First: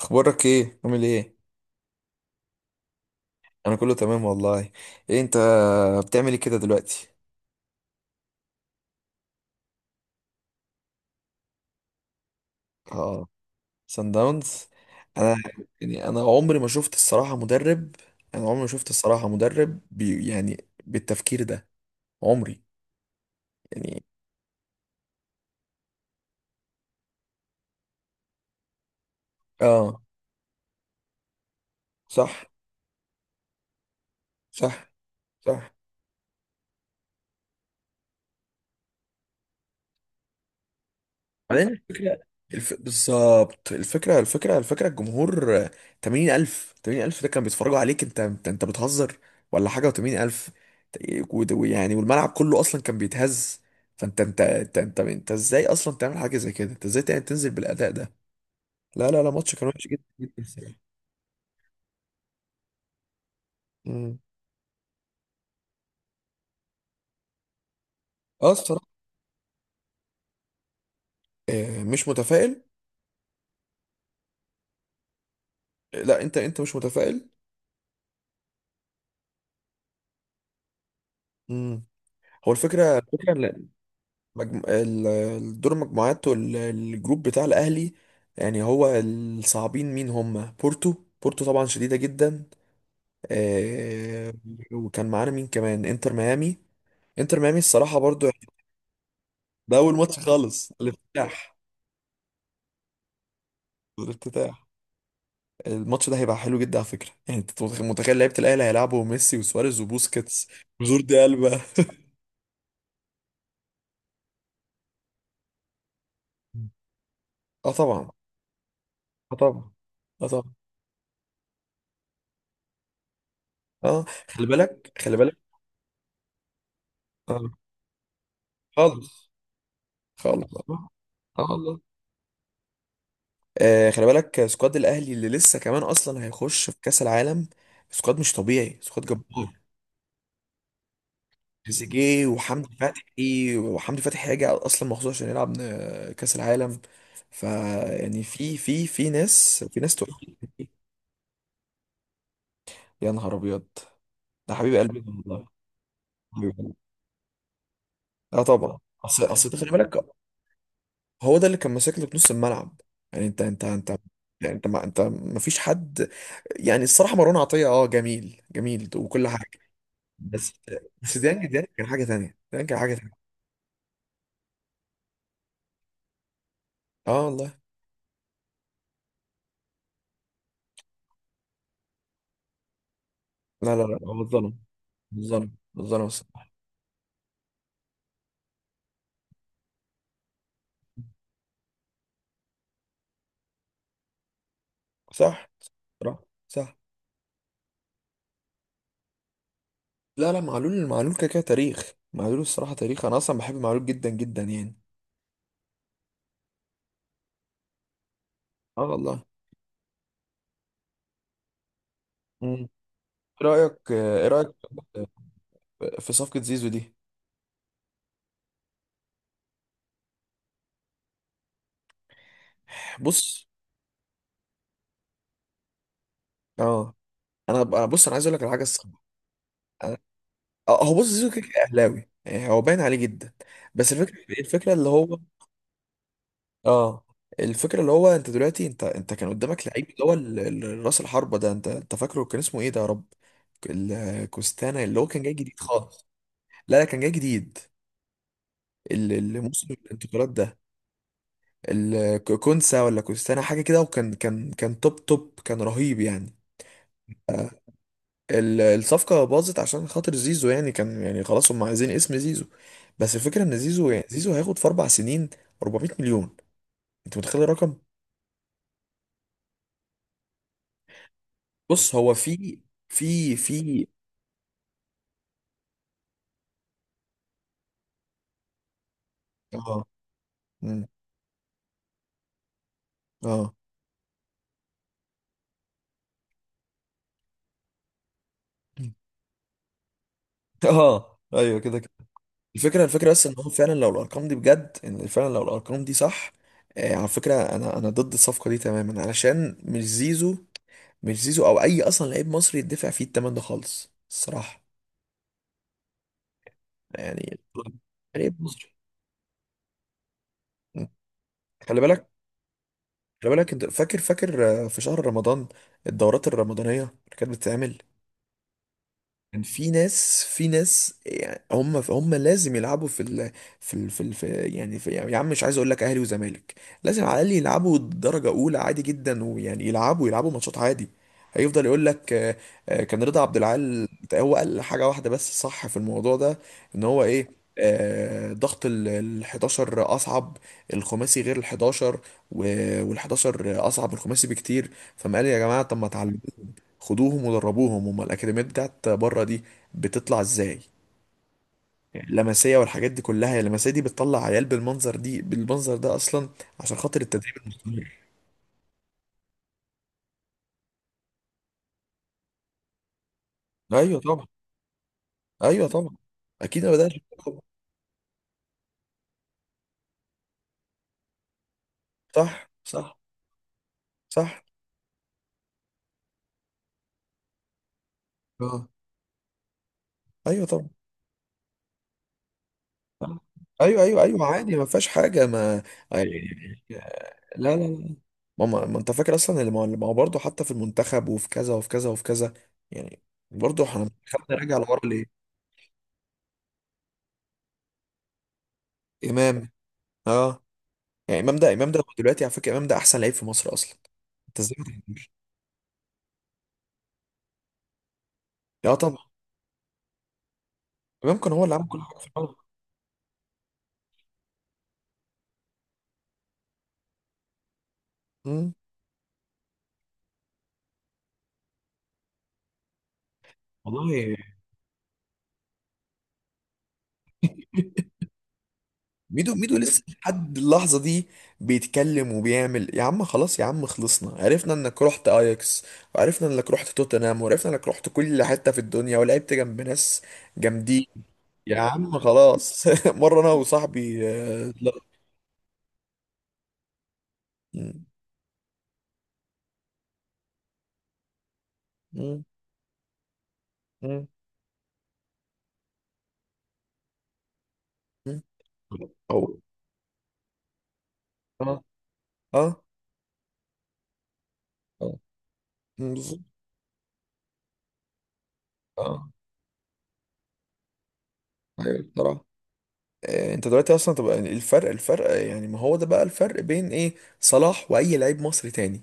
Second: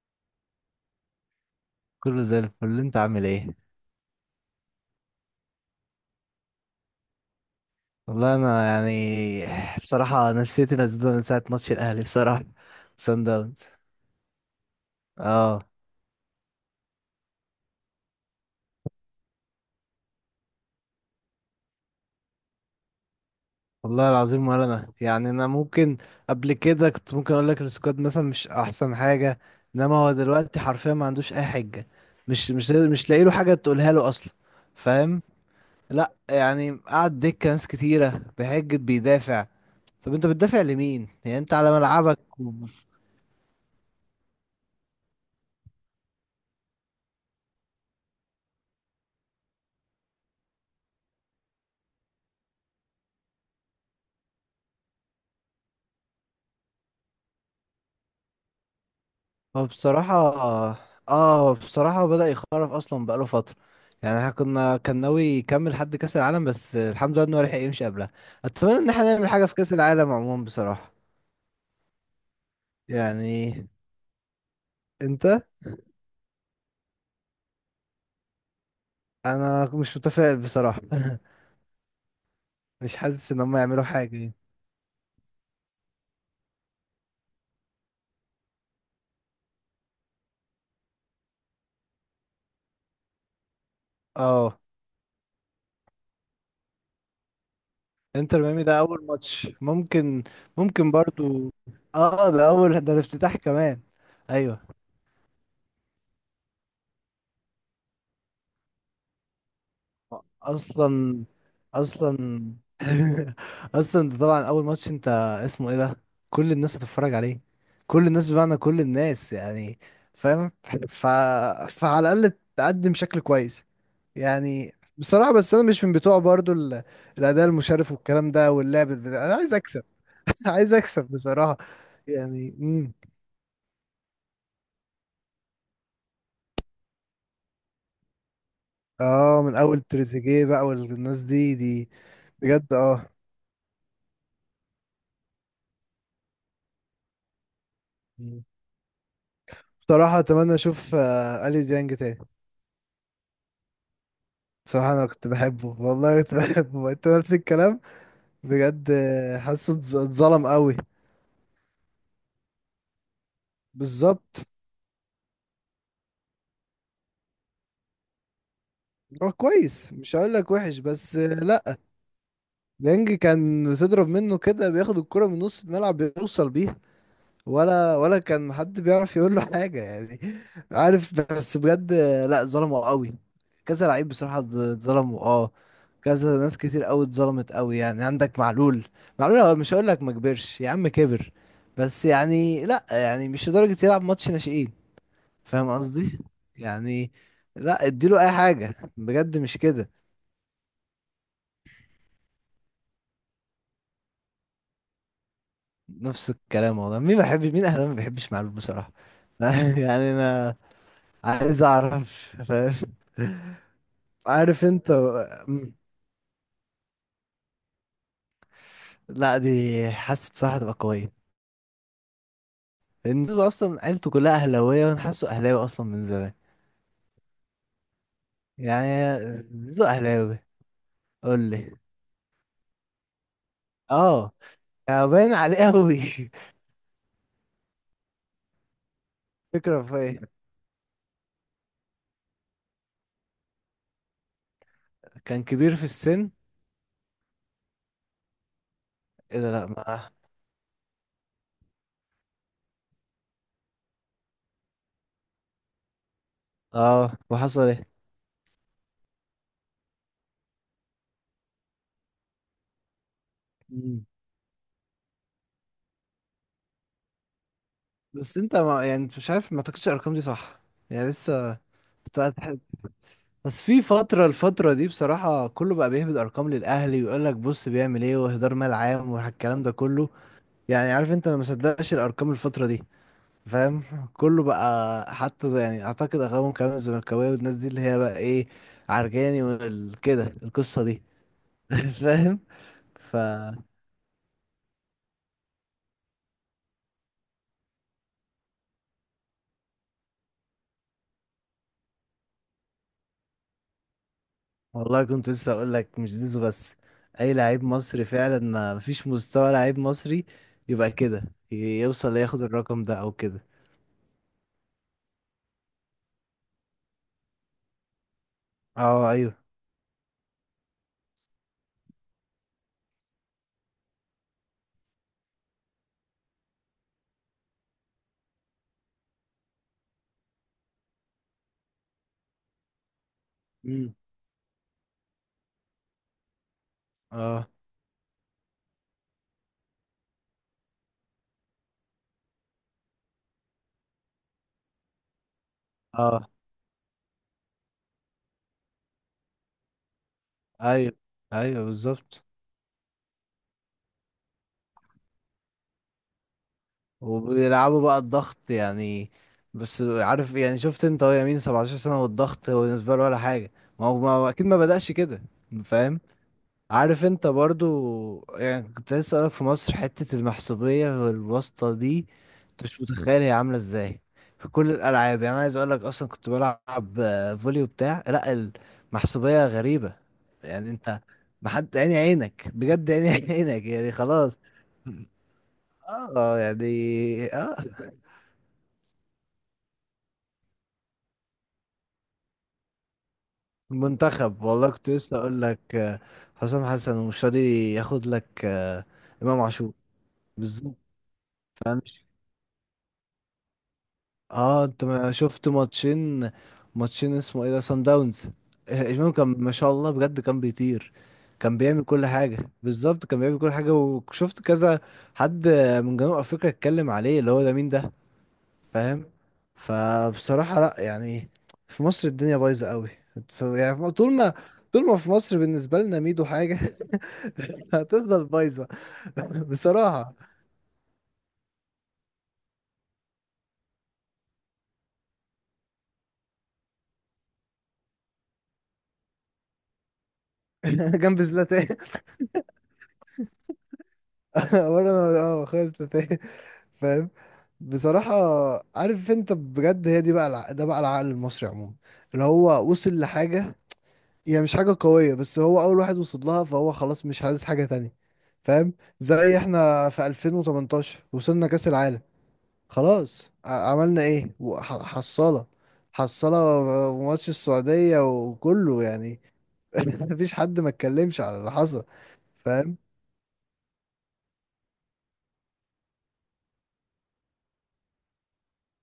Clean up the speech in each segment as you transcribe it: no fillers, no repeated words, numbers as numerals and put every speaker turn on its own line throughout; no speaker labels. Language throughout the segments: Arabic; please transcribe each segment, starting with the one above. اخبارك ايه؟ عامل ايه؟
كله زي الفل، انت عامل ايه؟
انا كله تمام والله. ايه انت؟ بتعمل ايه كده دلوقتي؟
والله انا يعني بصراحه نفسيتي نزلت من ساعه ماتش الاهلي، بصراحه سان
اه.
داونز.
سان داونز. انا،
اه
يعني، انا عمري ما شفت الصراحه مدرب، انا عمري ما شفت الصراحه مدرب بي، يعني، بالتفكير ده. عمري، يعني.
والله العظيم. ولا انا يعني انا ممكن قبل كده كنت ممكن اقول لك السكواد مثلا مش احسن حاجه، انما
اه،
هو دلوقتي حرفيا ما عندوش اي حجه.
صح،
مش لاقي له حاجه تقولها له اصلا،
صح،
فاهم؟
صح.
لا يعني قعد دكه ناس كتيره بحجه بيدافع. طب انت بتدافع لمين يعني؟ انت
بعدين
على ملعبك.
الفكرة، بالظبط، الفكرة، الجمهور، 80,000، 80,000 ده كان بيتفرجوا عليك. انت بتهزر ولا حاجة؟ و80,000، ويعني والملعب كله اصلا كان بيتهز. فانت، انت ازاي اصلا تعمل حاجة زي كده؟ انت ازاي تنزل بالاداء ده؟ لا، لا، لا، ماتش
هو
كان وحش جدا
بصراحة،
جدا الصراحة.
اه بصراحة، بدأ يخرف أصلا بقاله فترة.
مم.
يعني احنا كنا كان ناوي يكمل حد كأس العالم، بس الحمد لله إنه هو لحق يمشي قبلها.
اه،
أتمنى
الصراحة.
إن احنا نعمل حاجة في كأس العالم عموما بصراحة.
آه، مش متفائل.
يعني أنت،
آه، لا، انت مش متفائل.
أنا مش متفائل بصراحة.
مم. هو
مش
الفكرة
حاسس
الفكرة
إن هم يعملوا حاجة يعني.
الدور المجموعات والجروب بتاع الأهلي، يعني هو الصعبين مين؟ هم بورتو. بورتو طبعا شديدة جدا. آه.
اه،
وكان معانا مين كمان؟ انتر ميامي. انتر ميامي الصراحة برضو،
انتر
يعني
ميامي ده أول ماتش
ده أول ماتش
ممكن.
خالص،
ممكن برضو.
الافتتاح.
اه، ده أول، ده الافتتاح كمان. أيوه.
الافتتاح، الماتش ده هيبقى حلو جدا على فكرة. يعني انت متخيل لعيبة الأهلي هيلعبوا ميسي وسواريز وبوسكيتس وجوردي
اصلا،
ألبا؟
اصلا، اصلا ده طبعا اول ماتش. انت اسمه ايه ده؟ كل الناس هتتفرج عليه.
اه
كل
طبعا.
الناس بمعنى كل الناس
اه طبعا.
يعني،
اه
فاهم؟
طبعا.
ف... فعلى الاقل تقدم شكل كويس
اه، خلي
يعني.
بالك خلي
بصراحة
بالك.
بس انا مش من بتوع برضو الاداء
اه،
المشرف والكلام ده واللعب البتاع.
خالص.
انا عايز اكسب.
خالص،
عايز
اه.
اكسب
آه
بصراحة.
والله.
يعني
آه، خلي بالك، سكواد الاهلي اللي لسه كمان اصلا هيخش في كاس العالم، سكواد مش طبيعي، سكواد
اه من
جبار.
اول تريزيجيه بقى والناس دي.
تريزيجيه
بجد
وحمدي
اه.
فتحي، وحمدي فتحي هيجي اصلا مخصوص عشان يلعب كاس العالم. فيعني
مم.
في في في ناس، في ناس تقول.
بصراحة اتمنى اشوف اليو ديانج تاني.
يا نهار ابيض، ده حبيب
بصراحة
قلبي
أنا
ده
كنت
والله.
بحبه والله، كنت
حبيب قلبي.
بحبه. أنت نفس الكلام.
اه طبعا.
بجد
اصل اصل ده، خلي
حاسه
بالك،
اتظلم قوي.
هو ده اللي كان ماسك لك نص الملعب. يعني انت،
بالظبط.
يعني انت ما، انت ما فيش حد. يعني الصراحه مروان عطيه، اه، جميل جميل وكل
هو
حاجه،
كويس مش هقول لك
بس.
وحش، بس
بس ديانج، ديانج
لا.
كان حاجه تانيه، ديانج كان حاجه
ديانج
تانيه.
كان تضرب منه كده، بياخد الكرة من نص الملعب بيوصل بيها.
اه والله.
ولا كان حد بيعرف يقول له حاجة يعني. عارف، بس بجد لا، ظلمه قوي.
لا، لا،
كذا
لا،
لعيب
هو
بصراحة
اتظلم.
اتظلموا اه.
اتظلم، اتظلم
كذا
الصراحه.
ناس كتير قوي اتظلمت قوي يعني. عندك معلول، معلول هو مش هقول لك ما كبرش، يا عم كبر، بس يعني لا يعني مش لدرجة يلعب ماتش ناشئين.
صح،
فاهم قصدي؟
صح، صح.
يعني لا، اديله اي حاجة بجد مش كده.
لا، لا، معلول، معلول كده كده تاريخ، معلول الصراحه تاريخ، انا اصلا بحب معلول جدا جدا، يعني.
نفس الكلام والله. مين ما بيحبش، مين اهلا ما بيحبش معلول
اه
بصراحة؟
والله.
يعني انا عايز اعرف،
مم.
فاهم؟
ايه رايك، ايه رايك
عارف انت. مم.
في صفقه زيزو دي؟
لا دي حاسس بصراحة تبقى قوية، لأن زيزو
بص،
أصلا عيلته كلها أهلاوية، وأنا حاسه أهلاوي أصلا من زمان.
اه، بص، انا عايز اقول لك على حاجه الصراحه.
يعني زيزو
أنا-
أهلاوي.
اه، هو، بص، زيزو كده
قول
كده
لي.
اهلاوي، يعني هو باين عليه جدا. بس الفكره
اه،
الفكره اللي
يعني
هو،
باين عليه أوي.
اه، الفكره اللي هو، انت دلوقتي، انت كان قدامك
فكرة
لعيب،
في
اللي هو
إيه؟
راس الحربه ده، انت فاكره كان اسمه ايه ده يا رب؟ الكوستانا اللي هو كان جاي
كان
جديد
كبير في
خالص.
السن.
لا، لا، كان جاي جديد اللي
إيه ده، لا
موسم
ما.
الانتقالات ده. الكونسا، ولا كوستانا، حاجه كده، وكان كان كان توب توب، كان رهيب يعني.
اه،
آه.
وحصل إيه؟
الصفقه باظت عشان خاطر زيزو، يعني كان، يعني خلاص هم عايزين اسم زيزو. بس الفكره ان زيزو، يعني
مم.
زيزو هياخد في 4 سنين 400 مليون. انت متخيل الرقم؟
بس أنت ما يعني أنت مش عارف، ما تاخدش الأرقام دي صح يعني، لسه
بص، هو
بتاعت
في،
حد.
في
بس في
في
فترة، الفترة دي بصراحة كله بقى بيهبد أرقام للأهلي ويقول لك بص بيعمل إيه وإهدار مال عام والكلام ده
اه.
كله.
مم.
يعني عارف انت، انا ما مصدقش الارقام الفتره دي،
اه.
فاهم؟ كله بقى حتى يعني اعتقد اغلبهم كمان الزملكاويه والناس دي اللي هي بقى ايه،
مم.
عرجاني وكده القصه دي.
اه، ايوه، كده كده.
فاهم؟
الفكره
ف
بس، ان هو فعلا لو الارقام دي بجد، ان فعلا لو الارقام دي صح. آه، على فكره، انا ضد الصفقه دي تماما، علشان مش زيزو. مش زيزو او اي اصلا لعيب مصري يدفع فيه الثمن ده خالص الصراحه.
والله كنت لسه اقول لك مش زيزو بس، اي
يعني
لعيب مصري فعلا.
لعيب مصري.
ما فيش مستوى لعيب مصري
مم.
يبقى كده
خلي بالك،
يوصل ياخد الرقم ده او
خلي
كده.
بالك، انت فاكر، فاكر في شهر رمضان الدورات الرمضانيه اللي كانت بتتعمل،
اه ايوه.
كان في ناس، في ناس، يعني، هم لازم يلعبوا في ال، في ال، يعني في، يعني، يا عم، مش عايز اقول لك اهلي وزمالك، لازم على الاقل يلعبوا درجه اولى عادي جدا، ويعني يلعبوا، يلعبوا ماتشات عادي. هيفضل يقول لك، آه، كان رضا عبد العال
مم.
هو قال حاجه واحده بس صح في الموضوع ده، ان هو ايه،
اه
آه، ضغط ال 11 اصعب، الخماسي غير ال 11، وال 11 اصعب من الخماسي بكتير. فما قال يا جماعه، طب ما تعلموا،
اه.
خدوهم ودربوهم. هم الاكاديميات بتاعت بره دي بتطلع ازاي؟
ايوه ايوه.
يعني
بالظبط.
لمسيه والحاجات دي كلها، هي اللمسيه دي بتطلع عيال بالمنظر دي، بالمنظر ده اصلا، عشان خاطر التدريب
وبيلعبوا
المستمر.
بقى الضغط يعني. بس عارف يعني، شفت انت هو يمين 17 سنة والضغط هو بالنسبة له ولا حاجة. ما هو
ايوه
ما
طبعا.
هو اكيد ما بدأش كده،
ايوه طبعا.
فاهم؟
اكيد ما بداش.
عارف انت برضو يعني. كنت لسه اقولك في مصر حتة المحسوبية والواسطة دي،
صح،
انت مش
صح،
متخيل هي عاملة ازاي
صح.
في كل الالعاب يعني. أنا عايز اقولك اصلا كنت بلعب فولي وبتاع، لا
اه،
المحسوبية غريبة
ايوه طبعا.
يعني. انت محد عيني عينك بجد، عيني
صح.
عينك
ايوه،
يعني
ايوه، ايوه،
خلاص.
عادي، ما فيهاش حاجه، ما
اه
يعني.
يعني،
لا، لا،
اه.
لا، ما انت فاكر اصلا اللي ما، اللي ما هو برضه حتى في المنتخب، وفي كذا، وفي كذا، وفي كذا، يعني، برضه احنا خدنا
المنتخب
راجع
والله
لورا
كنت لسه
ليه.
اقول لك حسام حسن ومش راضي ياخد لك امام
امام.
عاشور،
اه،
بالظبط.
يعني امام ده، امام ده، هو
فمش،
دلوقتي على فكره امام ده احسن لعيب في مصر اصلا. انت ازاي ما
اه انت
تعرفوش؟
ما شفت ماتشين؟ ماتشين اسمه ايه ده، سان داونز.
لا طبعا.
امام كان ما شاء الله بجد كان بيطير،
امام كان هو اللي
كان
عمل كل
بيعمل
حاجه في
كل
الملعب.
حاجه، بالظبط كان بيعمل كل حاجه. وشفت كذا حد من جنوب افريقيا اتكلم عليه اللي هو ده مين ده،
مم.
فاهم؟ فبصراحة لا يعني في مصر الدنيا بايظة قوي. يعني في طول
والله،
ما، طول ما في مصر بالنسبة لنا ميدو حاجة هتفضل بايظة.
ميدو، ميدو لسه
بصراحة.
لحد اللحظه دي بيتكلم وبيعمل. يا عم خلاص، يا عم، خلصنا، عرفنا انك رحت اياكس، وعرفنا انك رحت توتنهام، وعرفنا انك رحت كل حته في الدنيا ولعبت جنب ناس جامدين.
جنب
يا
زلاتان.
عم خلاص. مره انا وصاحبي، لا.
ورا انا اه خالص زلاتان. فاهم؟
مم.
بصراحة عارف انت بجد، هي دي بقى ده بقى العقل المصري عموما
مم.
اللي هو وصل لحاجة.
مم.
هي مش حاجة قوية، بس هو أول واحد وصل لها، فهو خلاص مش عايز حاجة تانية،
مم.
فاهم؟ زي
او.
احنا في 2018 وصلنا
اه.
كأس العالم،
اه.
خلاص عملنا ايه؟
اه.
حصالة،
مم، بالظبط.
حصالة، وماتش السعودية وكله
اه،
يعني. مفيش حد ما اتكلمش على اللي حصل،
ايوه بصراحه.
فاهم؟
انت دلوقتي اصلا تبقى الفرق، يعني ما هو ده بقى الفرق بين ايه صلاح واي لعيب مصري تاني.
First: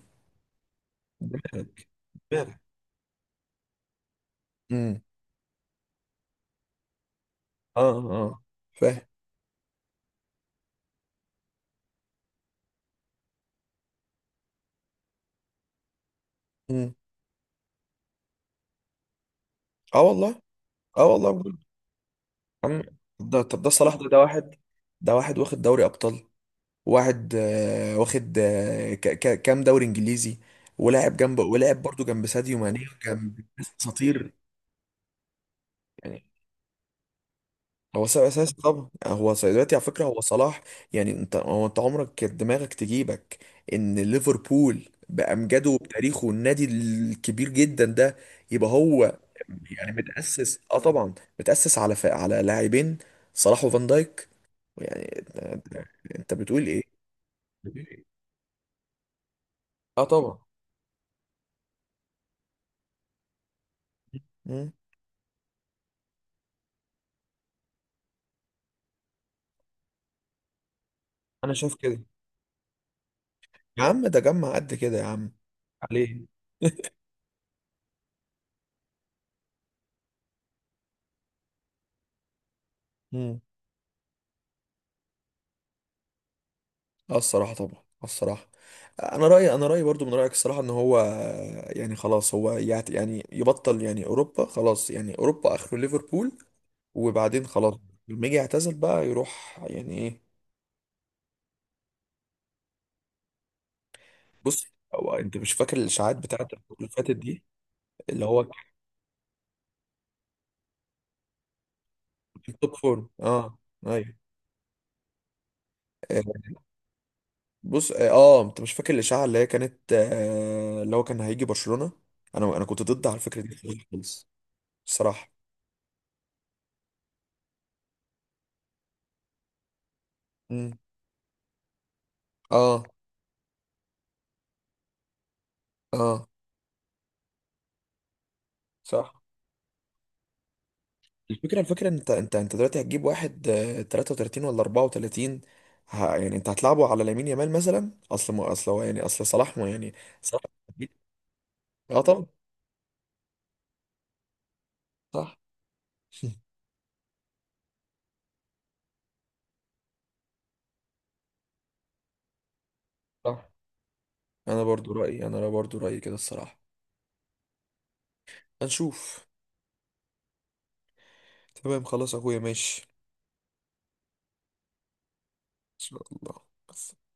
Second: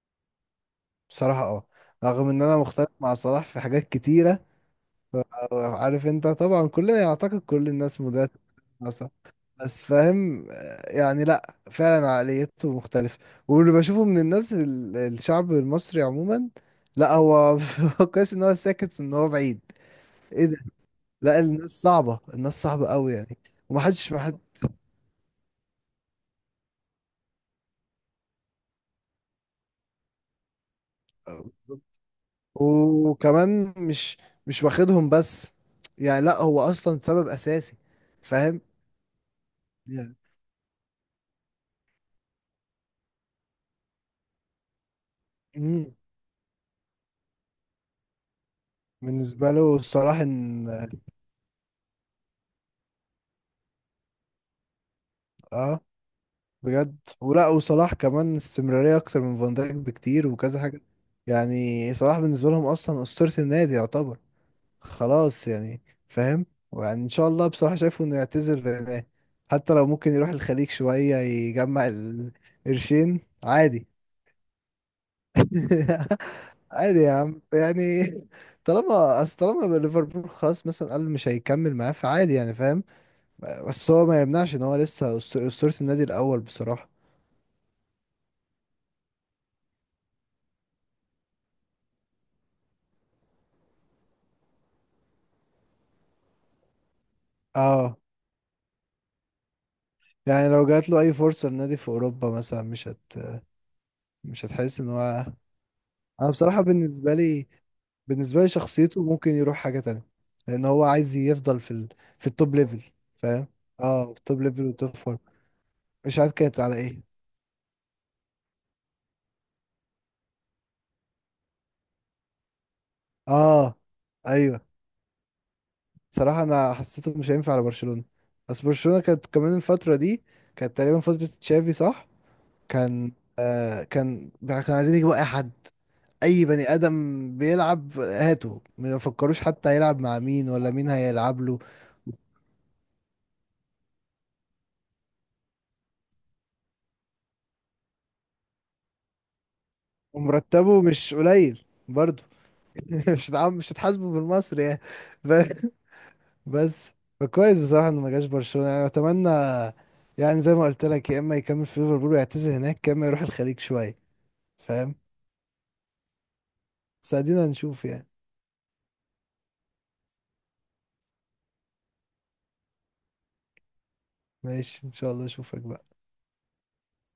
بصراحة اه، رغم ان انا
امبارح.
مختلف مع صلاح في حاجات كتيرة.
امم
عارف انت طبعا، كلنا يعتقد كل
اه.
الناس مديرة
اه. فاهم.
ناسا، بس فاهم يعني لا فعلا عقليته مختلفة. واللي بشوفه من الناس الشعب المصري عموما،
امم
لا هو هو كويس ان هو ساكت وان هو بعيد.
اه والله.
ايه ده؟
اه والله
لا
بجد.
الناس صعبة، الناس
عم،
صعبة قوي يعني.
ده، طب ده صلاح، ده
ومحدش،
ده
محد.
واحد. ده واحد واخد دوري ابطال. واحد، آه، واخد، آه، كام دوري انجليزي، ولاعب جنب، ولاعب برضو جنب ساديو ماني، وجنب ناس
وكمان مش،
اساطير
مش واخدهم بس يعني.
يعني.
لا هو اصلا سبب اساسي،
هو سبب اساسي
فاهم
طبعا، يعني هو دلوقتي على فكره
يعني.
هو صلاح. يعني انت، انت عمرك كانت دماغك تجيبك ان ليفربول بامجاده
مم.
وبتاريخه النادي الكبير جدا ده يبقى هو،
بالنسبة له
يعني
صلاح
متاسس؟
ان
اه طبعا، متاسس على لاعبين، صلاح وفان دايك، يعني انت.
اه،
أنت بتقول ايه؟
بجد. ولا
بتقول
وصلاح
إيه؟
كمان استمرارية أكتر من فان دايك
اه
بكتير
طبعا.
وكذا حاجة. يعني صلاح بالنسبة لهم أصلا أسطورة النادي يعتبر،
مم.
خلاص يعني، فاهم؟ ويعني إن شاء الله بصراحة شايفه إنه يعتزل في النهاية. حتى لو ممكن يروح الخليج شوية
انا شايف
يجمع
كده.
القرشين،
يا
عادي.
عم، ده جمع قد كده، يا عم، عليه.
عادي يا عم يعني، طالما أصل، طالما ليفربول خلاص مثلا قال مش هيكمل معاه، فعادي يعني فاهم. بس هو ما يمنعش إن هو لسه أسطورة النادي الأول بصراحة.
اه الصراحة طبعا. آه الصراحة. انا رأيي برضو من رأيك الصراحة، ان هو، يعني خلاص هو يعني يبطل، يعني اوروبا خلاص، يعني اوروبا اخره ليفربول، وبعدين خلاص.
اه
لما يجي يعتزل بقى يروح، يعني، ايه؟
يعني لو جات له اي فرصه لنادي في اوروبا مثلا، مش هت، مش
بص،
هتحس ان
هو،
هو.
انت مش فاكر الاشاعات
انا
بتاعت
بصراحه
الفترة اللي فاتت
بالنسبه
دي،
لي،
اللي
بالنسبه
هو
لي
كان
شخصيته ممكن يروح حاجه تانية، لان هو عايز يفضل في
في
التوب
التوب
ليفل،
فورم،
فاهم؟
اه.
اه، في
ايوه.
التوب ليفل والتوب فور. مش
آه.
عارف كانت على ايه.
بص، اه، آه، انت مش فاكر الاشاعة اللي هي كانت، آه، اللي هو كان هيجي برشلونة؟ انا كنت ضد على الفكرة
اه
دي خالص
ايوه.
الصراحة.
صراحه انا حسيته مش هينفع على برشلونه، بس برشلونه كانت كمان الفتره دي
امم
كانت تقريبا فتره تشافي صح،
اه.
كان آه كان عايزين يجيبوا اي حد،
اه.
اي بني ادم بيلعب هاته، ما
صح.
يفكروش حتى هيلعب مع مين ولا مين هيلعب
الفكرة
له.
الفكرة انت دلوقتي هتجيب واحد 33 ولا 34. يعني انت هتلعبه على لامين يامال مثلا؟ اصل ما، اصل هو، يعني، اصل صلاح، ما، يعني صلاح،
ومرتبه مش قليل
اه
برضه.
طبعا.
مش هتعم، مش هتحاسبه بالمصري يعني.
صح.
ب- بس، فكويس بصراحه انه ما جاش برشلونه، يعني اتمنى يعني. زي ما قلت لك، يا اما يكمل في ليفربول ويعتزل هناك، يا اما يروح
صح.
الخليج شويه،
انا برضو
فاهم؟
رأيي انا برضو رأيي كده الصراحة.
بس ادينا نشوف يعني.
هنشوف. تمام، خلاص يا اخويا، ماشي ان
ماشي ان شاء الله اشوفك بقى.
شاء الله بس.